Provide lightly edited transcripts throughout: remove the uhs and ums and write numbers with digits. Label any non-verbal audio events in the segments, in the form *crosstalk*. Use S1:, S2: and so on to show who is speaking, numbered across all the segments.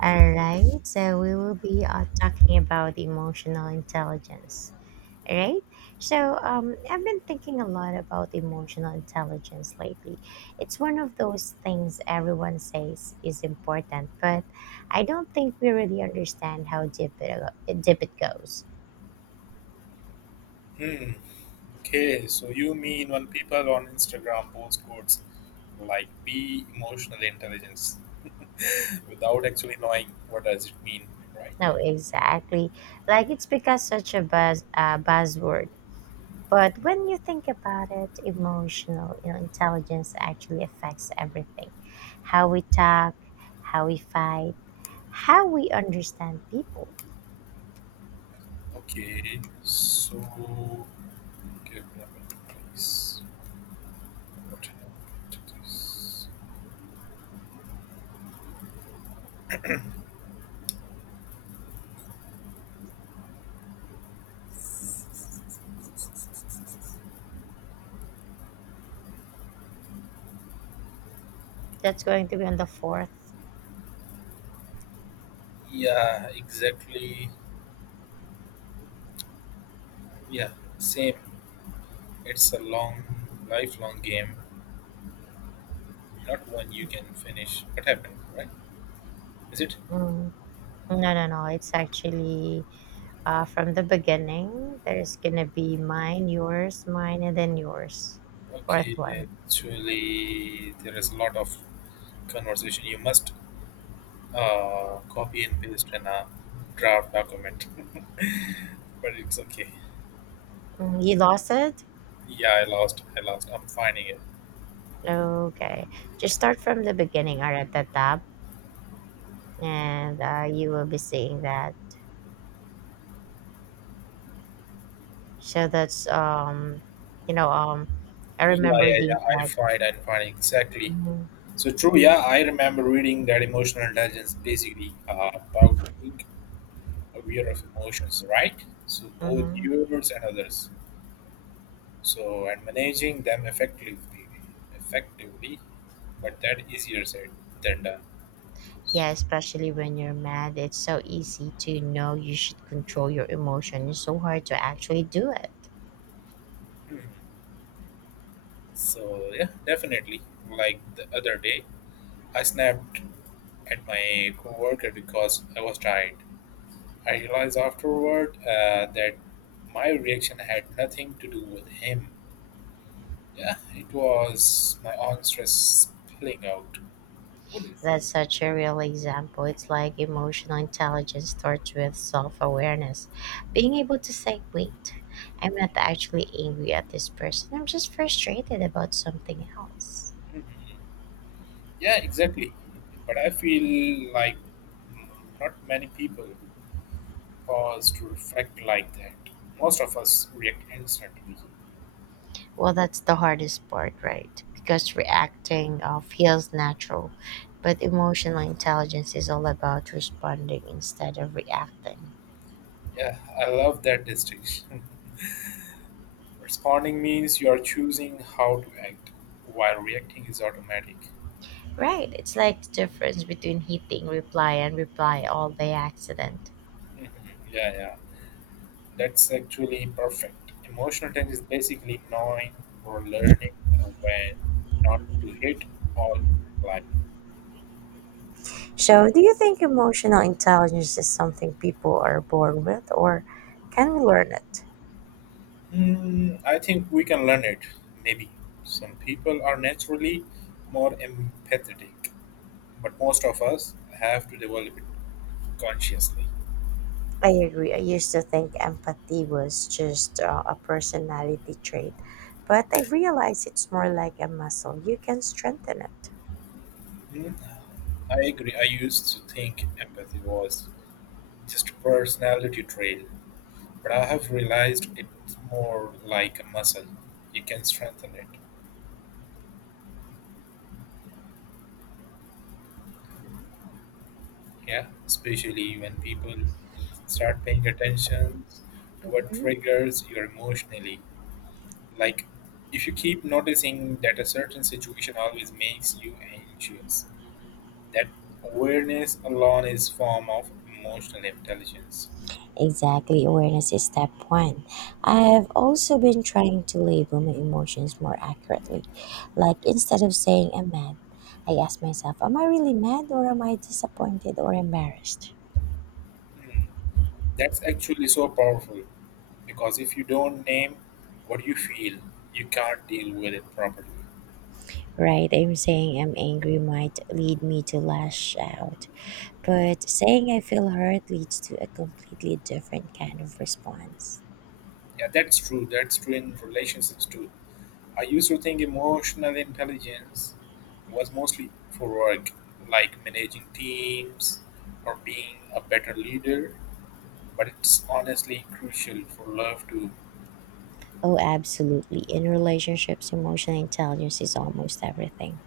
S1: All right, so we will be talking about emotional intelligence. All right, so I've been thinking a lot about emotional intelligence lately. It's one of those things everyone says is important, but I don't think we really understand how deep it goes.
S2: Hmm. Okay, so you mean when people on Instagram post quotes like be emotional intelligence *laughs* without actually knowing what does it mean, right?
S1: No, exactly. Like it's because such a buzzword. But when you think about it, emotional intelligence actually affects everything: how we talk, how we fight, how we understand people.
S2: Okay, so give me a minute, please. What it is?
S1: That's going to be on the fourth.
S2: Yeah, exactly. Yeah, same. It's a long, lifelong game, not one you can finish. What happened, right? Is it?
S1: Mm, no, no, no. It's actually from the beginning. There's gonna be mine, yours, mine, and then yours. Fourth
S2: Okay,
S1: one.
S2: actually, there is a lot of conversation. You must copy and paste in a draft document. *laughs* But it's okay.
S1: Mm, you lost it.
S2: Yeah, I lost. I lost. I'm finding it.
S1: Okay. Just start from the beginning or at the top, and you will be seeing that. So that's you know um, I
S2: Yeah,
S1: remember
S2: yeah, yeah.
S1: doing
S2: I
S1: that.
S2: find. I'm finding exactly.
S1: hmm
S2: So true. Yeah, I remember reading that emotional intelligence basically about being aware of emotions, right? So both
S1: hmm
S2: yours and others. So and managing them effectively, effectively, but that easier said than done.
S1: Yeah, especially when you're mad, it's so easy to know you should control your emotion. It's so hard to actually do it.
S2: Hmm. So yeah, definitely. Like the other day, I snapped at my coworker because I was tired. I realized afterward that my reaction had nothing to do with him. Yeah, it was my own stress spilling out. What do you think?
S1: That's such a real example. It's like emotional intelligence starts with self awareness. Being able to say, wait, I'm not actually angry at this person, I'm just frustrated about something else.
S2: Yeah, exactly. But I feel like mm, not many people pause to reflect like that. Most of us react instantly.
S1: Well, that's the hardest part, right? Because reacting feels natural, but emotional intelligence is all about responding instead of reacting.
S2: Yeah, I love that distinction. *laughs* Responding means you are choosing how to act, while reacting is automatic.
S1: Right, it's like the difference between hitting reply and reply all by accident.
S2: Mhm. Yeah, yeah. That's actually perfect. Emotional intelligence is basically knowing or learning when not to hit all life.
S1: So, do you think emotional intelligence is something people are born with, or can we learn it?
S2: Hmm, I think we can learn it. Maybe some people are naturally more empathetic, but most of us have to develop it consciously.
S1: I agree. I used to think empathy was just a personality trait, but I realize it's more like a muscle. You can strengthen it.
S2: Hmm, I agree. I used to think empathy was just a personality trait, but I have realized it's more like a muscle. You can strengthen it. Yeah. Especially when people start paying attention to what
S1: hmm
S2: triggers you emotionally. Like if you keep noticing that a certain situation always makes you anxious, that awareness alone is form of emotional intelligence.
S1: Exactly, awareness is step one. I've also been trying to label my emotions more accurately. Like instead of saying I'm mad, I ask myself, am I really mad or am I disappointed or embarrassed?
S2: That's actually so powerful because if you don't name what you feel, you can't deal with it properly.
S1: Right? I'm saying I'm angry might lead me to lash out, but saying I feel hurt leads to a completely different kind of response.
S2: Yeah, that's true. That's true in relationships too. I used to think emotional intelligence was mostly for work, like managing teams or being a better leader, but it's honestly crucial for love too.
S1: Oh, absolutely. In relationships, emotional intelligence is almost everything.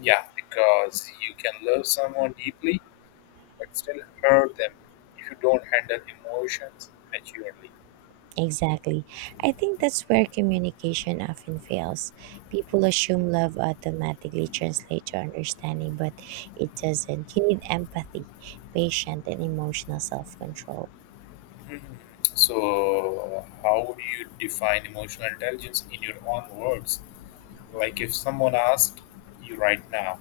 S2: Yeah, because you can love someone deeply but still hurt them if you don't handle emotions maturely.
S1: Exactly. I think that's where communication often fails. People assume love automatically translates to understanding, but it doesn't. You need empathy, patience, and emotional self control.
S2: So, how would you define emotional intelligence in your own words? Like if someone asked you right now,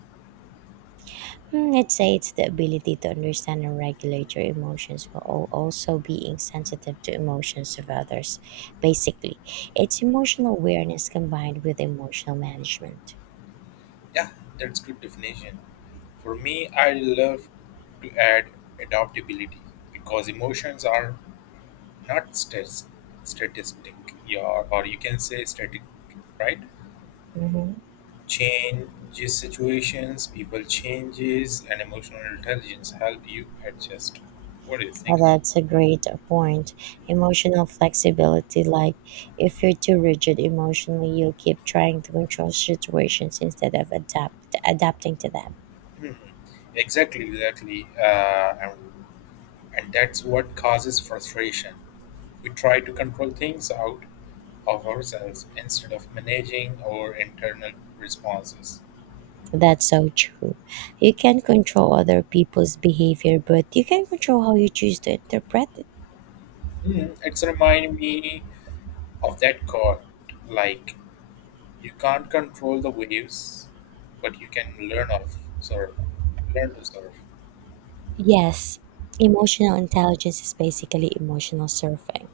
S1: Hmm, I'd say it's the ability to understand and regulate your emotions while also being sensitive to emotions of others. Basically, it's emotional awareness combined with emotional management.
S2: yeah, that's good definition. For me, I love to add adaptability because emotions are not statistic, yeah, or you can say static, right?
S1: hmm
S2: Changes situations, people changes, and emotional intelligence help you adjust. What do you think?
S1: that's a great point. Emotional flexibility, like if you're too rigid emotionally, you'll keep trying to control situations instead of adapting to them.
S2: Hmm. Exactly, exactly. And that's what causes frustration. We try to control things out of ourselves instead of managing our internal responses.
S1: That's so true. You can control other people's behavior, but you can control how you choose to interpret it.
S2: Hmm, it's remind me of that quote, like you can't control the waves, but you can learn of surf. Learn to surf.
S1: Yes, emotional intelligence is basically emotional surfing.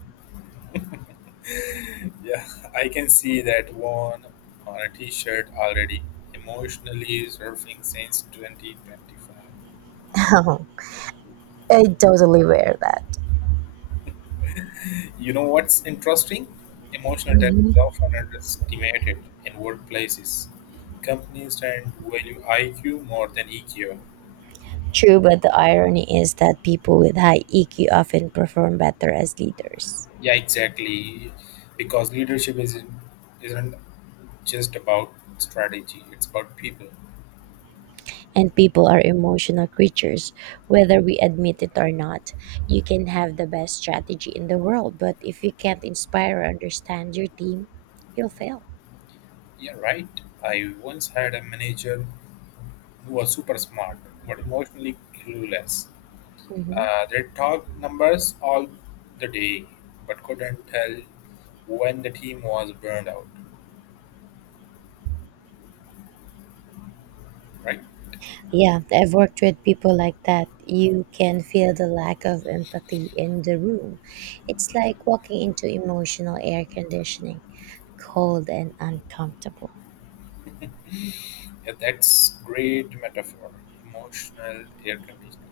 S2: *laughs* Yeah, I can see that one on a t-shirt already. Emotionally surfing since 2025.
S1: *laughs* I totally wear that.
S2: You know what's interesting? Emotional depth is
S1: Mhm.
S2: often underestimated in workplaces. Companies tend to value IQ more than EQ.
S1: True, but the irony is that people with high EQ often perform better as leaders.
S2: Yeah, exactly. Because leadership isn't just about strategy; it's about people.
S1: And people are emotional creatures, whether we admit it or not. You can have the best strategy in the world, but if you can't inspire or understand your team, you'll fail.
S2: Yeah, right. I once had a manager who was super smart but emotionally clueless.
S1: Mhm.
S2: They talked numbers all the day, but couldn't tell when the team was burned out. Right?
S1: Yeah, I've worked with people like that. You can feel the lack of empathy in the room. It's like walking into emotional air conditioning, cold and uncomfortable.
S2: Yeah, that's great metaphor. Emotional air conditioning.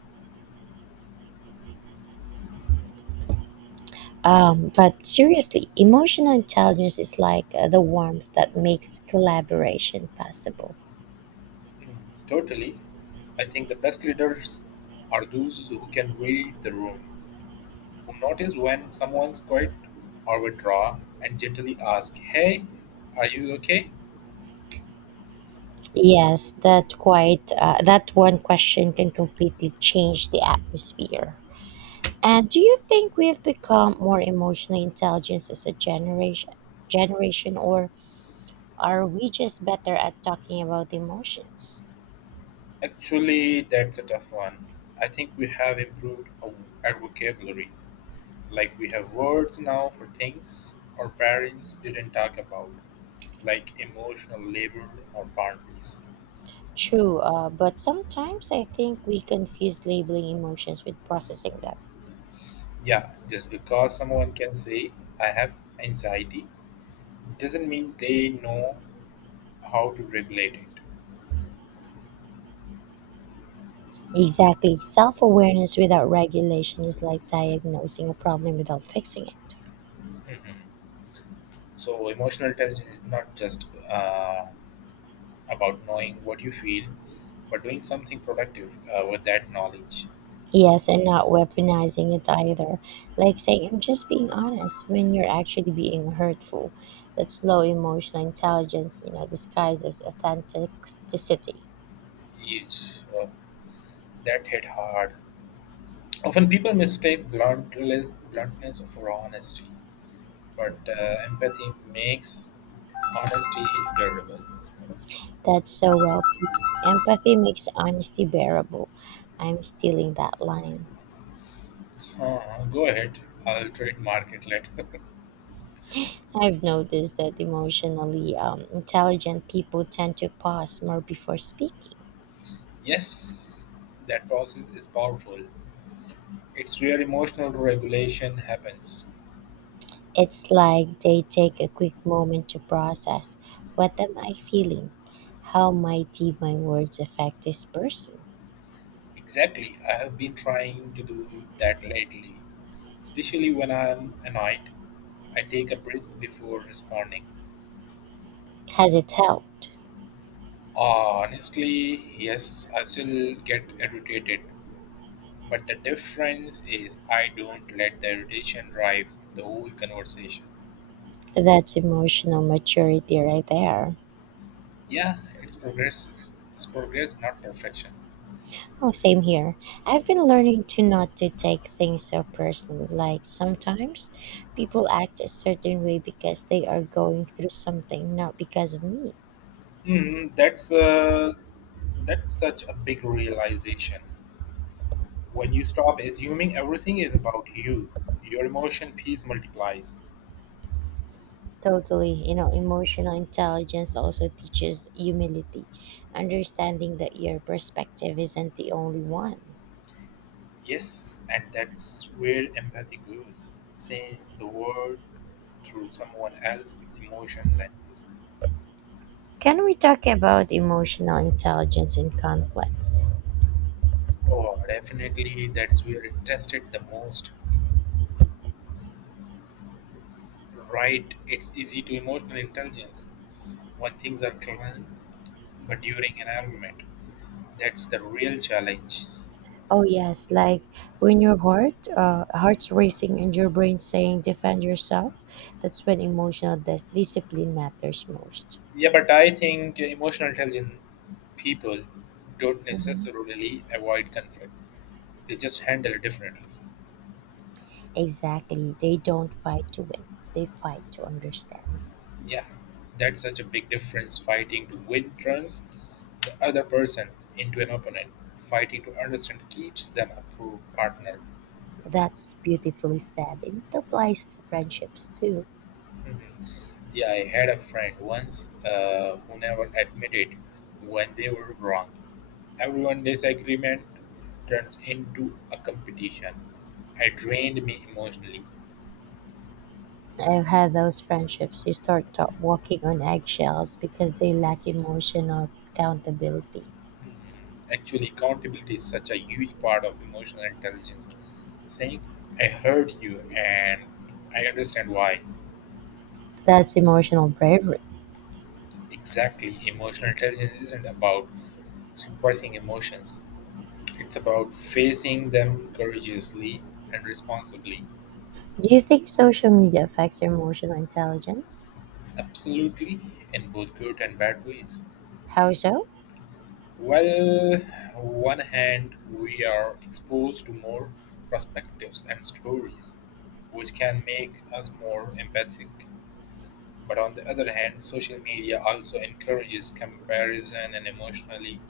S1: But seriously, emotional intelligence is like the warmth that makes collaboration possible.
S2: Totally. I think the best leaders are those who can read the room, who notice when someone's quiet or withdraw, and gently ask, "Hey, are you okay?"
S1: Yes, that quite that one question can completely change the atmosphere. And do you think we've become more emotionally intelligent as a generation or are we just better at talking about emotions?
S2: Actually, that's a tough one. I think we have improved our vocabulary. Like we have words now for things our parents didn't talk about, like emotional labor or boundaries.
S1: True, but sometimes I think we confuse labeling emotions with processing them.
S2: Yeah, just because someone can say, I have anxiety, doesn't mean they know how to regulate it.
S1: Exactly. Self awareness without regulation is like diagnosing a problem without fixing it.
S2: So, emotional intelligence is not just about knowing what you feel, but doing something productive with that knowledge.
S1: Yes, and not weaponizing it either. Like saying, I'm just being honest when you're actually being hurtful. That slow emotional intelligence, you know, disguises authenticity.
S2: Is, uh, that hit hard. Often people mistake bluntness for honesty, but empathy makes honesty durable.
S1: That's so well put. Empathy makes honesty bearable. I'm stealing that line.
S2: Go ahead, I'll trademark it later. *laughs*
S1: I've noticed that emotionally intelligent people tend to pause more before speaking.
S2: Yes, that process is powerful. It's where emotional regulation happens.
S1: It's like they take a quick moment to process, what am I feeling? How might my words affect this person?
S2: Exactly. I have been trying to do that lately, especially when I'm annoyed. I take a breath before responding.
S1: Has it helped?
S2: Honestly, yes, I still get irritated, but the difference is I don't let the irritation drive the whole conversation.
S1: That's emotional maturity right there.
S2: Yeah, it's progressive. It's progress, not perfection.
S1: Oh, same here. I've been learning to not to take things so personally. Like sometimes people act a certain way because they are going through something, not because of me.
S2: Mm, that's uh, that's such a big realization. When you stop assuming everything is about you, your emotion piece multiplies.
S1: Totally, you know, emotional intelligence also teaches humility, understanding that your perspective isn't the only one.
S2: Yes, and that's where empathy goes. Sees the world through someone else's emotion lenses.
S1: Can we talk about emotional intelligence in conflicts?
S2: Oh, definitely, that's where it tested the most. Right, it's easy to emotional intelligence when things are clean, but during an argument, that's the real challenge.
S1: Oh yes, like when your heart's racing and your brain saying defend yourself, that's when emotional discipline matters most.
S2: Yeah, but I think emotional intelligent people don't
S1: hmm
S2: necessarily avoid conflict. They just handle it differently.
S1: Exactly. They don't fight to win. They fight to understand.
S2: Yeah, that's such a big difference. Fighting to win turns the other person into an opponent. Fighting to understand keeps them a pro partner.
S1: That's beautifully said. And it applies to friendships too.
S2: Mhm. Yeah, I had a friend once who never admitted when they were wrong. Everyone disagreement turns into a competition. It drained me emotionally.
S1: I've had those friendships you start walking on eggshells because they lack emotional accountability.
S2: Actually, accountability is such a huge part of emotional intelligence. Saying, I heard you and I understand why.
S1: That's emotional bravery.
S2: Exactly. Emotional intelligence isn't about suppressing emotions, it's about facing them courageously and responsibly.
S1: Do you think social media affects your emotional intelligence?
S2: Absolutely, in both good and bad ways.
S1: How so?
S2: Well, one hand, we are exposed to more perspectives and stories, which can make us more empathic. But on the other hand, social media also encourages comparison and emotionally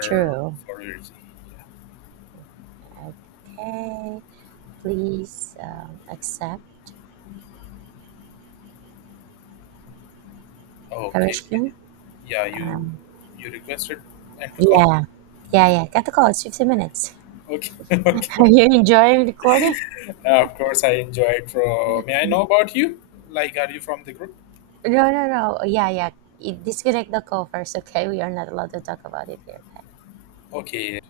S1: True. Okay. Please accept
S2: Okay.
S1: Harishkin.
S2: Yeah, you
S1: Um,
S2: requested and to call?
S1: yeah. Yeah, yeah. Got the call. It's 15 minutes.
S2: Okay, *laughs*
S1: *laughs* Are
S2: okay.
S1: you enjoying recording?
S2: Of course, I enjoyed. From may I know about you? Like, are you from the group?
S1: No, no, no. Yeah, yeah. You disconnect the call first, okay? We are not allowed to talk about it here, okay?
S2: Okay.